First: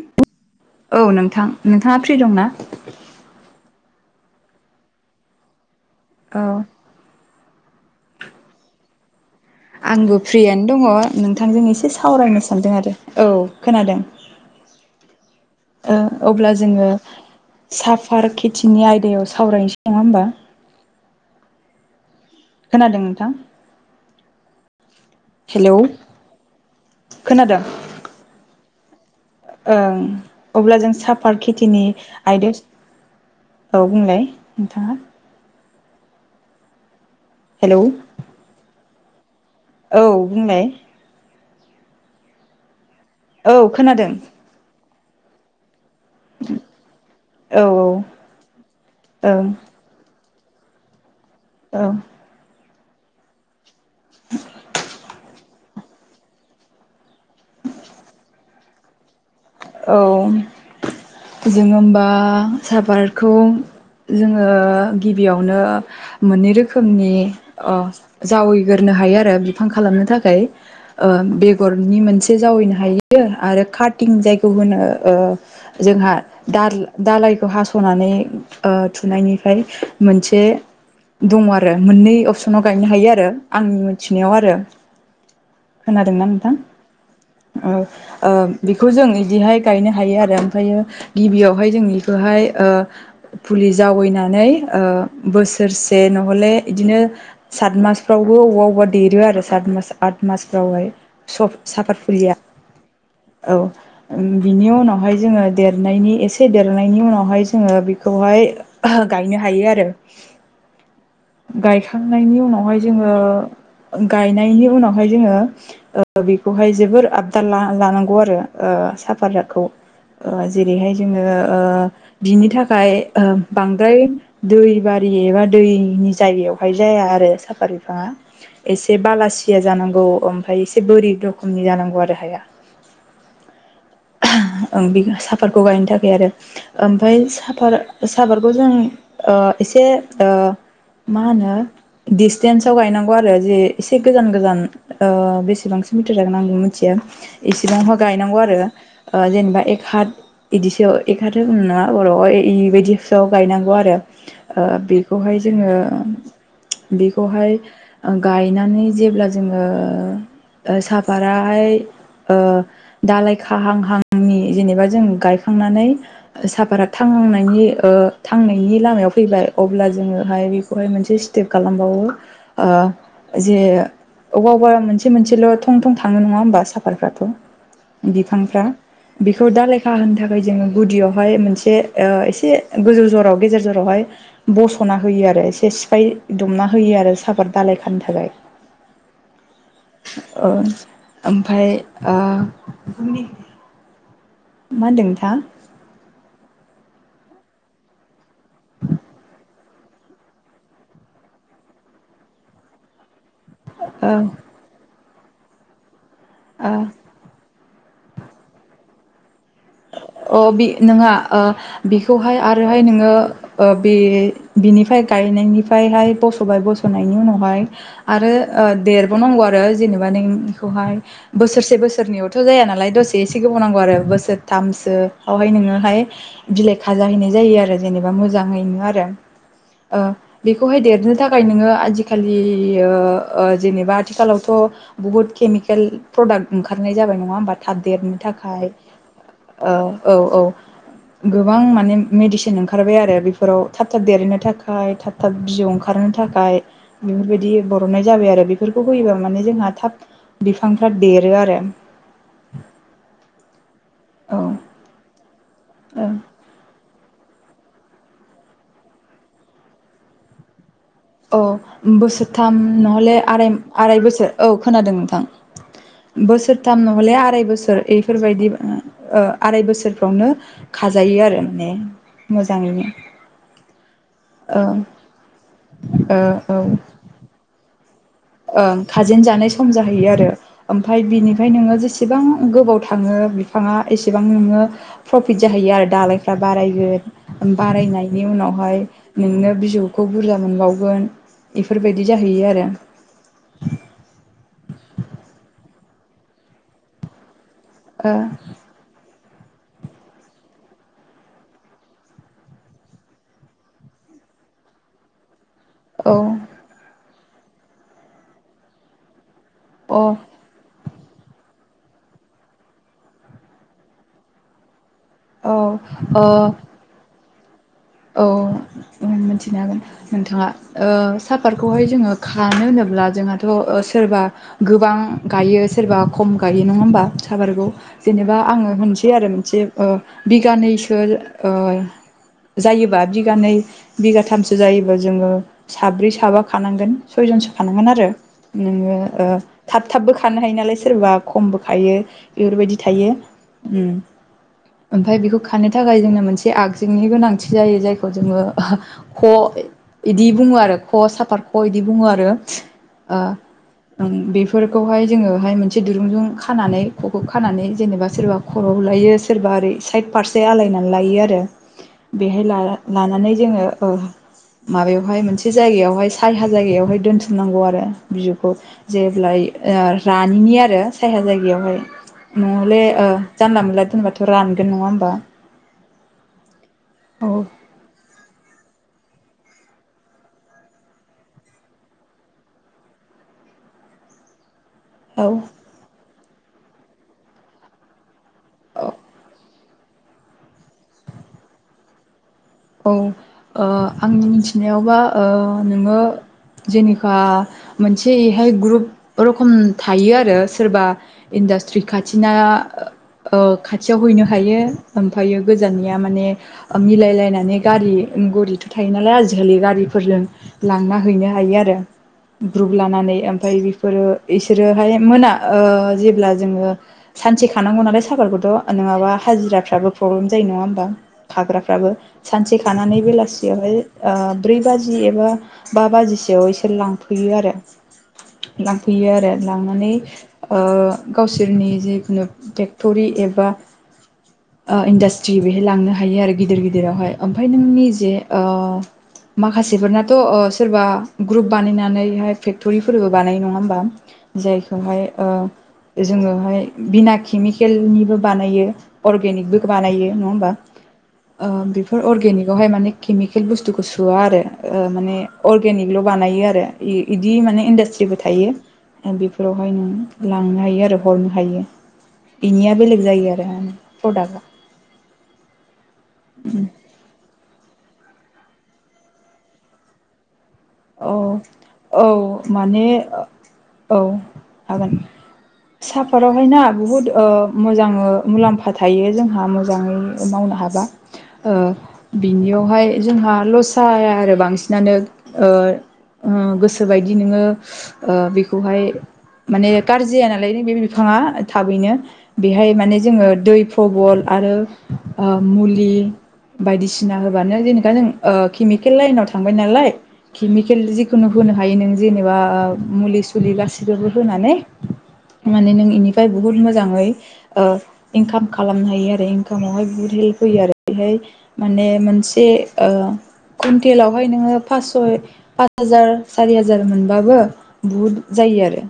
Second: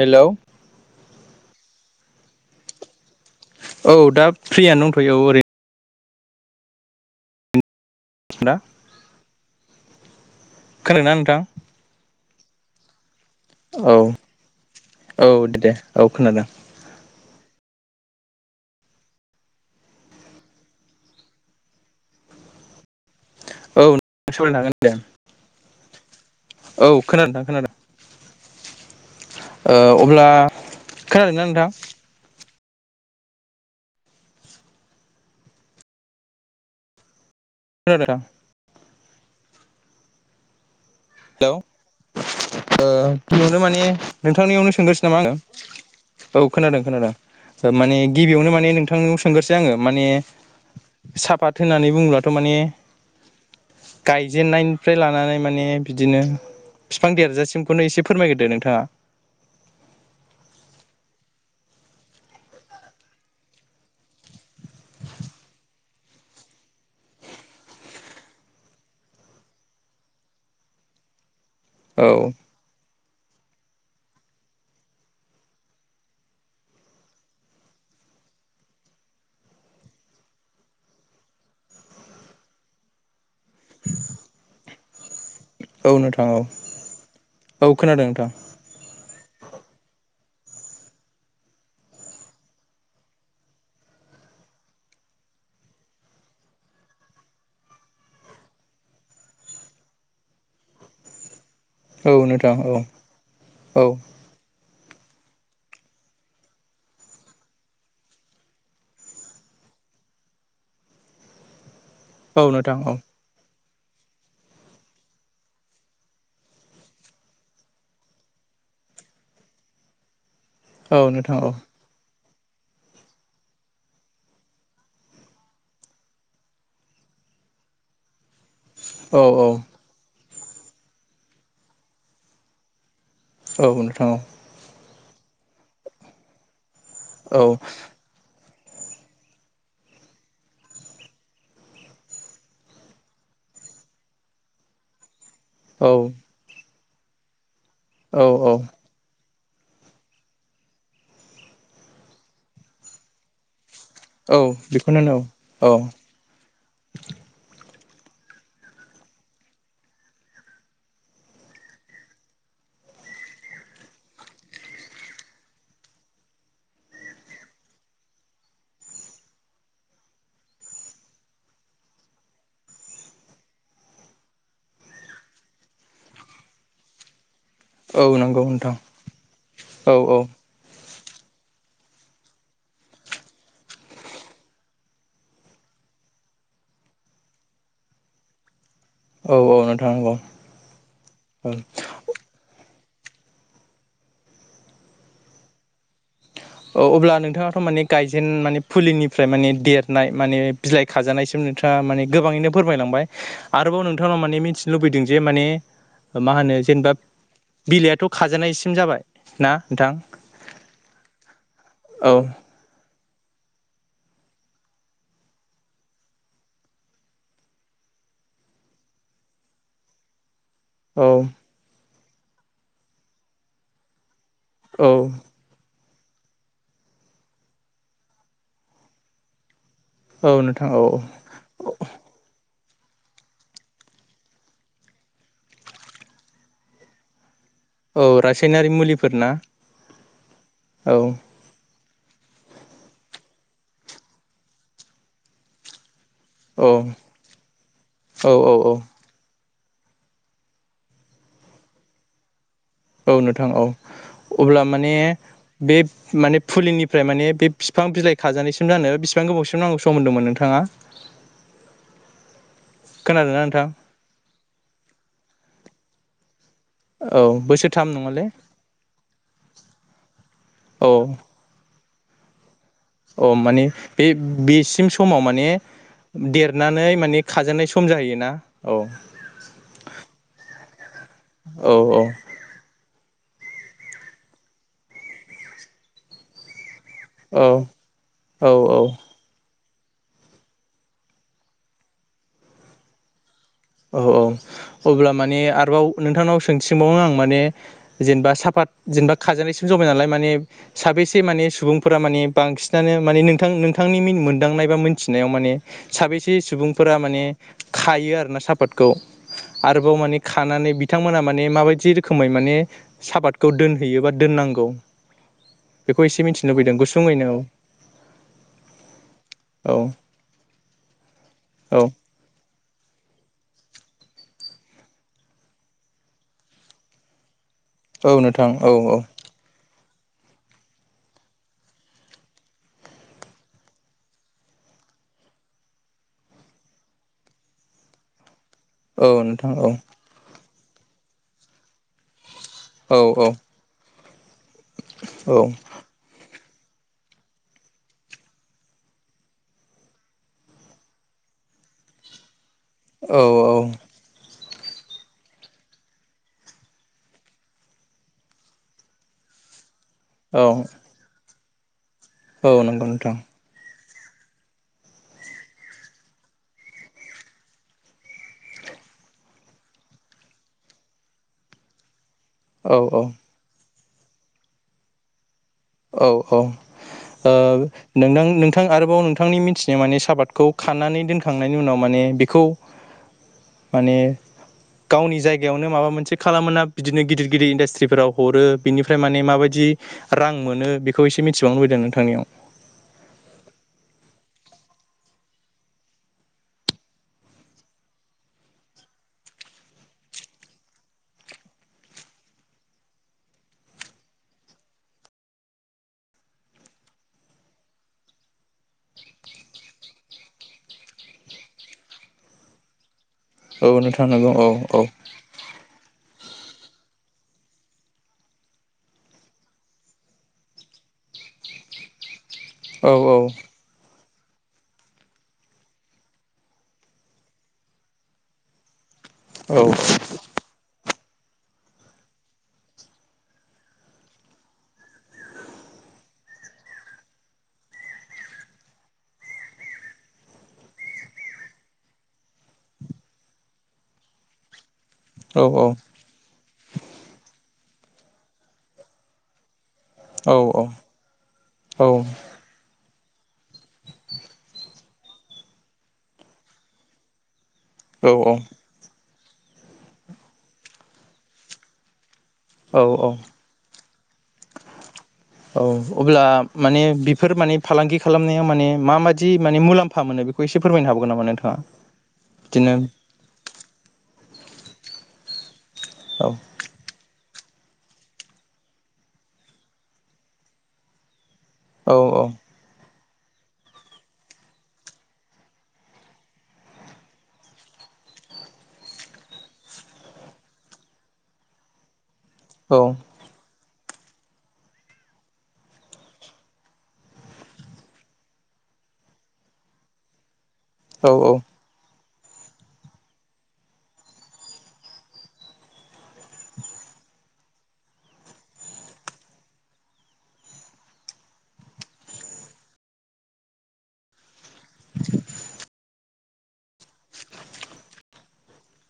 Hello औ नोंथां नोंथाङा फ्रि दंना? औ दा फ्रियानो दंथ'यो औ ओरै औ। ना आंबो फ्रियानो दङ' नोंथांजों एसे सावरायनो सानदों आरो। औ खोनादों। औ औ दे दे ओ औ खोनादों अब्ला जोङो साफार खेथिनि आयदायाव सावरायनोसै नङा होमबा? खोनादों नोंथां। औ सावरायनो हागोन दे। हेलौ औ खोनादों नोंथां खोनादों। ओ ओं अब्ला अब्ला जों साफात खोनादोंना नोंथां खेथिनि आयदायाव औ बुंलाय नोंथाङा हेलौ [unintelligible] औ बुंलाय हेलौ ओ औ नुनो माने खोनादों नोंथांनियावनो सोंग्रोसै नामा आङो? औ खोनादों खोनादों औ दा माने गिबियावनो माने नोंथांनाव ओं सोंगोरसै आङो माने साफात औ होननानै बुङोब्लाथ' माने गायजेननायनिफ्राय लानानै माने बिदिनो बिफां देरजासिमखौनो एसे फोरमायग्रोदो नोंथाङा औ जोङो होनबा सापारखौ जोङो गिबियावनो मोननै रोखोमनि अ जावै गोरनो हायो आरो बिफां खालामनो थाखाय ओ बेगरनि औ मोनसे जावैनो हायो आरो कातिं जायखौ खौ होनो ओ जोंहा दा-दालाइखौ हास'नानै ओ थुनायनि फाय मोनसे दङ' आरो मोननै अपसनाव गायनो हायो आरो आंनि मोनथिनायाव आरो। औ खोनादोंना औ नोंथां? औ ओ खोनादों नोंथां ओ बेखौ जों बेहाय गानो हायो आरो ओमफायो गिबियावहाय जों बेखौहाय ओ फुलि जावैनानै नै बोसोरसे नहले बिदिनो सात मासफ्रावबो अबावबा अबावबा देरो आरो सात मास आत मास फ्रावहाय स साफात औ फुलिया नोंथां औ औ। बेनि उनावहाय जोङो देरनायनि एसे देरनायनि उनावहाय जोङो बेखौहाय गायनो हायो। यो आरो। गायखांनायनि औ नोंथां उनावहाय औ जोङो गायनायनि उनावहाय जोङो ओ बेखौहाय जोबोर आबदाल ला-लानांगौ आरो ओ साफाराखौ जेरैहाय औ जोङो नोंथां औ बिनि थाखाय ओ बांद्राय दैबारि एबा दैनि जायगायावहाय जाया आरो साफा बिफांआ एसे औ बालासिया जानांगौ ओम फाय एसे बोरि रोखोमनि जानांगौ आरो हाया। औ नों ओम बे साफादखौ गायनो थाखाय आरो। ओमफ्राय औ साफार साफार खौ जों ओ एसे ओ मा होनो दिडसटेन्साव गायनांगौ आरो जे एसे गोजान गोजान ओ, बेसेबां औ मिटार जागोन आं मिथिया इसेबांहा औ गायनांगौ औ आरो जेनेबा एक हाथ बिदिसो एक हाथ होनोमोन नामा बर'आवबायदिसोआव गायनांगौ, बेखौ औ आरो बेखौनो बेखौहाय औ औ जोङो बेखौहाय, गायनानै जेब्ला जोङो, साफताहाय ओ दालाय खाहां [unintelligible] जेनेबा जों गायखांनानै सापाता थांनायनि ओ थांनायनि ला लामायाव फैबाय अब्ला जोङोहाय बेखौहाय मोनसे स्टेप खालामबावो ओ जे अबा अबेबा मोनसे मोनसेल' थं थं थाङो नङा होमबा साफारफ्राथ' औ नंगौ बिफांफ्रा नोंथां, बेखौ दा लेखा औ होनो थाखाय जोङो गुदिआव बेहाय मोनसे ओ एसे गोजौ ज'राव गेजेर जरावहाय बसना होयो आरो एसे सिफाय दुमना होयो आरो साफत दालाय खानो थाखाय। औ औ नोंथां नंगौ ओ औ ओमफाय ओ [unintelligible] मा होनदों नोंथाङा? ओ अब्ला नोंथाङाथ' माने गायजेन माने फुलिनिफ्राय माने देरनाय माने बिलाइ खाजानायसिम नोंथां माने गोबाङैनो फोरमायलांबाय। आरोबाव नोंथांनाव औ माने मिथिनो लुबैदों जे माने मा होनो ओ जेनेबा बिलाइआथ' खाजानायसिम जाबाय ना नोंथां अ बि नोङा ओ औ बेखौहाय आरोहाय नोङो ओ बे बिनिफ्राय गायनायनिफ्रायहाय बस'बाय बस'नायनि उनावहाय आरो देरबावनांगौ आरो जेनेबा नों बेखौहाय औ बोसोरसे बोसोरनैयावथ' जाया नालाय दसे एसे गोबाव नांगौ आरो बोसोर औ थामसोआवहाय नोङोहाय बिलाइ खाजाहैनाय जायो आरो जेनेबा मोजाङैनो आरो। ओ औ नोंथां बेखौहाय औ देरनो थाखाय नोङो आजिखालि बियो ओ जेनेबा आथिखालावथ' बुहुत केमिकेल प्रदाक्ट ओंखारनाय जाबाय नङा होमबा थाब औ देरनो थाखाय रासायनारि मुलिफोर ना ओ औ औ औ गोबां माने मेडिसिन ओंखारबाय आरो बेफोराव थाब थाब देरहैनो थाखाय थाब थाब बिजौ ओं ओंखारनो थाखाय औ बेफोरबायदि बरननाय जाबाय औ आरो औ औ बेफोरखौ होयोबा माने जोंहा थाब बिफांफ्रा देरो आरो। औ नोंथां औ अब्ला औ माने बे माने फुलिनि फ्राय माने बे फिफां बिलाइ खाजानायसिम जानो बिसिबां गोबावसिम नांगौ सम होन्दोंमोन नोंथाङा? औ बोसोरथाम नहले खोनादोंना आराय नोंथां आराय बोसोर औ खोनादों नोंथां। बोसोरथाम नहले औ आराय बोसोर बोसोरथाम नङालै इफोरबायदि ओ आराय बोसोरफ्रावनो खाजायो आरो माने मो अ माने बे ओ ओ बेसिम समाव माने देरनानै माने खाजेनानाय सम जाहैयोना ओ औ खाजेन जानाय सम जाहैयो आरो ओमफाय बिनिफ्राय औ नोङो जेसेबां औ गोबाव था थाङो बिफाङा एसेबां नोङो प्रफिट जाहैयो आरो दालायफ्रा बारायगोन। बारायनायनि औ औ उनावहाय नोंनो बिज बिजौखौ बुरजा मोनबावगोन बेफोरबायदि जाहैयो आरो औ अब्ला माने आरोबाव नोंथांनाव सोंथिं सोंबावनो आं माने जेनेबा ओ साफात जेनेबा खाजानायसिम जबाय नालाय माने साबेसे माने सुबुंफोरा माने बांसिनानो माने नोंथां नोंथांनि मिन मोनदांनाय बा मोनथिनायाव माने साबेसे सुबुंफोरा माने खायो आरोना सापातखौ? आरोबाव औ माने खानानै बि बिथांमोना माने माबायदि रोखोमै माने साफातखौ दोनहैयो बा दोननांगौ? अ बेखौ औ एसे ओ मिथिनो लुबैदों गुसुङैनो औ औ मिथिनो औ हागोन। नोंथाङा ओ साफातखौहाय औ जोङो खानो होनोब ब्ला जोंहाथ' सोरबा गोबां गायो सोरबा खम गायो नङा होमबा साबारगौ औ जेनेबा नोंथां आङो औ औ होनसै आरो मोनसे ओ बिगानैसो ओ जायोबा बिगानै बिगाथामसो जायोबा जोङो साब्रै साबा खानांगोन सयजन खानांगोन आरो नोङो औ ओ नोंथां औ थाब थाबबो खानो हायो नालाय सोरबा खमबो खायो बेफोरबायदि औ थायो औ ओम ओमफ्राय बेखौ खानो थाखाय जोंनो मोनसे आगजुनि गोनांथि जायो जायखौ जोङो ख' इदि बुङो आरो ख' साफाद ख' इदि बुङो आरो ओ औ ओं बेफोर बेफोरखौहाय जोङोहाय मोनसे दुरुं जों खानानै ख'खौ खानानै जेनबा सोरबा खर'आव लायो सोरबा ओरै साइद फारसे औ आलायनानै लायो आरो बेहाय औ नंगौ लाना- नोंथां लानानै जोङो माबायावहाय मोनसे जायगायावहाय साया जायगायावहाय दोनथुमनांगौ आरो बिजौखौ जेब्लाय ओ रानिनि आरो साया जायगायावहाय नङाब्ला औ हले जानला मोनला दोनबाथ' रानगोन नङा होमबा औ औ ओ औ नोंथां नोंथां आरोबाव नोंथांनि मिथिनाय माने साफादखौ खानानै दोनखांनायनि उनाव माने बेखौ माने गावनि औ जायगायावनो माबा मोनसे खालामोना बिदिनो गिदिर गिदिर इन्डास्ट्रिफोराव हरो औ बिनिफ्राय माने माबायदि रां मोनो बेखौ एसे मिथिबावनो लुबैदों नोंथांनियाव औ ओ आंनि मिथिनायावबा ओ नोङो जेनखा मोनसे एहाय ग्रुप रोखम थायो आरो सोरबा इन्डास्ट्रि खाथिना ओ खाथियाव हैनो हायो ओमफ्रायो गोजाननिया माने मिलायलायना माने गारि गारिथ' थायो नालाय आजिखालि गारिफोरजों लांना हैनो हायो आरो ग्रुप लानानै ओमफ्राय औ बेफोरो नोंथां नंगौ औ औ बिसोरोहाय मोना ओ जेब्ला जोङो सानसे खानांगौ नालाय साफादखौथ नङाब्ला हाजिराफ्राबो प्रब्लेम जायो नङा होनबा खाग्राफ्राबो सानसे खानानै औ बेलासियावहाय ओ ब्रै बाजि एबा बा बाजिसोयाव बिसोर लांफैयो आरो लांफैयो आरो औ लांनानै ओ गावसोरनि जिखुनु फेक्ट'रि एबा ओ इन्डास्ट्रि बेहाय लांनो हायो आरो गिदिर गिदिरावहाय ओमफ्राय नों निजे ओ माखासेफोरनाथ' ओ सोरबा ग्रुप बानायनानैहाय फेक्टरिफोरबो बानायो नङा होमबा जाय खौहाय ओ जोङोहाय बिना केमिकेलनिबो बानायो अरगेनिकबो बानायो नङा औ होमबा? ओ बेफोर अरगेनिक आवहाय माने केमिकेल बुस्थुखौ सोआ आरो ओ माने अरगेनिकल' बानायो आरो इदि माने इन्डास्ट्रिबो थायो बेफोरावहाय नों लांनो हायो आरो हरनो हायो बिनिया औ बेलेग औ जायो आरो प्रडाक्टआ औ अब्ला माने बेफोर माने फालांगि खालामनायाव माने माबायदि माने मुलाम्फा मोनो बेखौ एसे फोरमायनो औ हाबावगोन नामा नोंथाङा औ बिदिनो माने औ हागोन औ साफादावहाय ना बुहुत ओ मोजाङै मुलाम्फा थायो जोंहा मोजाङै मावनो हाबा ओ बिनियावहाय जोंहा लस जाया आरो बांसिनानो ओ गोसोबायदि नोङो ओ बेखौहाय माने गाज्रि जाया नालाय बे बिफाङा थाबैनो बेहाय माने जोङो दै प्रबल आरो ओ मुलि बायदिसिना होबानो जेनबा जों केमिकेल लाइनाव थांबाय नालाय केमिकेल जिखुनु होनो हायो नों जेनबा मुलि सुलि गासिबो होनानै माने नों बेनिफ्राय बुहुत मोजाङै इनकाम खालामनो हायो आरो इनकामावहाय बुहुत फैयो आरो बेहाय माने मोनसे कुन्टेलावहाय नोङो पास हाजार सारि हाजार मोनबाबो बहुद जायो आरो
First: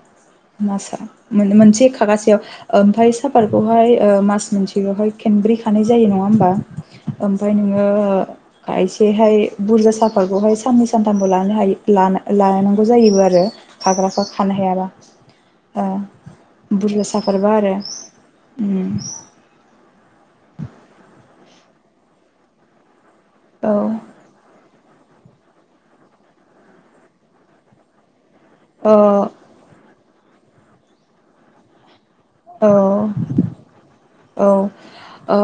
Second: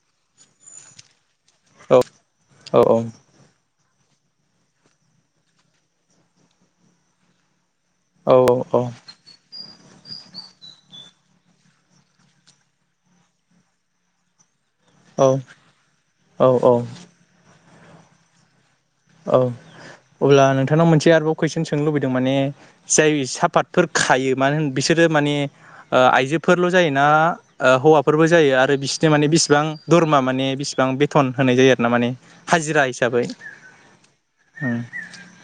मासाव मोनसे खागासेयाव ओमफ्राय औ-औ-औ-औ-औ-औ-औ-औ-औ-औ-औ-औ-औ साफादखौहाय मास मोनसेयावहाय खेनब्रै खानाय जायो नङा होमबा ओमफ्राय नोङो ओ खायसे हारि [unintelligible] सानथामबो ला [unintelligible] हायो लानांगौ जायोबो आरो खाग्राफा खा हायाबा ओ बुरजा सफारबा आरो उम औ अब्ला नोंथांनाव मोनसे आरोबाव कुइसन सोंनो लुबैदों माने जाय औ साफातफोर खायो मानो होन बिसोरो मानि ओ आइजोफोरल' जायोना हौवाफोर जायो आरो ओ बिसोरनि माने बिसेबां दरमा माने बिसेबां बेथन होनाय जायो आरो ना माने हाजिरा औ हिसाबै औ ओ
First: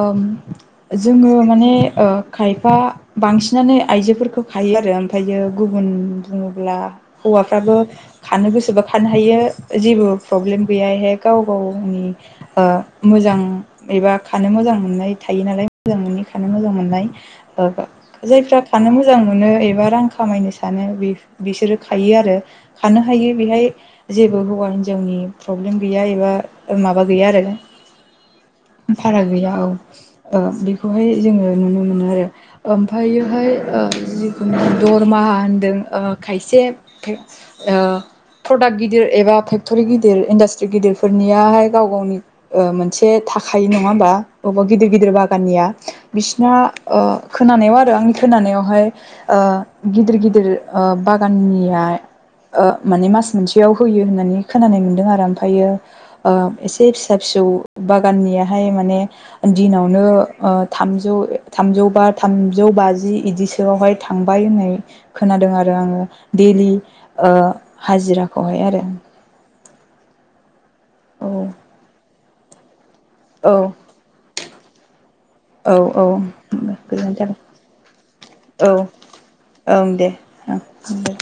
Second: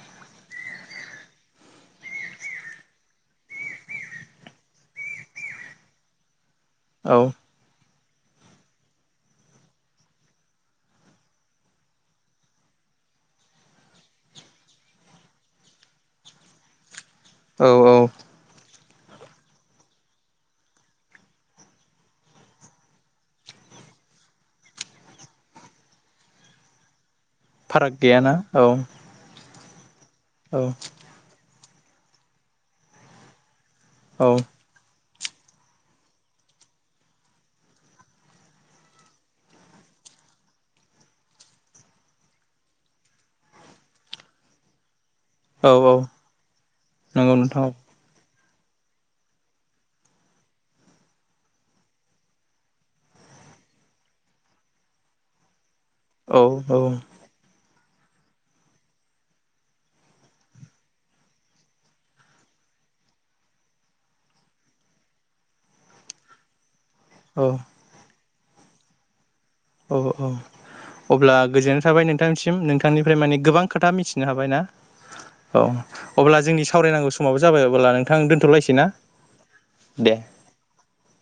जोङो माने ओ खायफा बांसिनानो आइजोफोरखौ खायो आरो ओमफायो गुबुन गुबुन [unintelligible] हौवाफ्राबो खानो गोसोबा खानो हायो जेबो प्रब्लेम गैया एहाय गावनि ओम मोजां एबा खानो मोजां मोननाय थायो नालाय मोजां मोनै खानो मोजां मोननाय ओ औ-औ-औ जायफ्रा खानो मोजां मोनो एबा रां खामायनो सानो बिसोरो खायो आरो खानो हायो बेहाय जेबो हौवा हिन्जावनि प्रब्लेम गैया एबा माबा गैया आरो ना फाराग गैयाना फाराग गैया औ ओ बेखौहाय जोङो नुनो मोनो आरो ओमफायहाय ओ औ-औ-औ-औ-औ जिखुनु दरमाहा होनदों ओ खायसे ओ प्रडाक्ट गिदिर एबा फेक्टरि गिदिर इनडास्ट्रि गिदिर फोरनियाहाय गाव गावनि ओ मोनसे थाखायो नङा होमबा बबेबा गिदिर गिदिर बा दानिया बिसिना ओ नंगौ नोंथां खोनानायाव आरो आंनि खोनानायाव बेहाय ओ गिदिर गिदिर बागाननिया ओ माने मास मोनसेयाव होयो होननानै खोनानाय मोनदों आरो ओमफायो ओ एसे फिसा फिसौ बागाननियाहाय माने दिनावनो ओ थामजौ ओ थामजौ बा थामजौ बाजि इदिसोआवहाय थांबाय होननाय खोनादों आरो आङो डेलि ओ औ-औ-औ-औ-औ हाजिराखौहाय आरो औ औ अब्ला औ गोजोननाय थाबाय नोंथांनिसिम नों बिथांनिफ्राय मानि औ गोबां खोथा मिथिनो हाबाय ना औ औ अब्ला जोंनि सावरायनांगौ गोजोन्थों समाबो जाबाय अब्ला नोंथां औ दोनथ'लायसै ना ओं दे ओं दे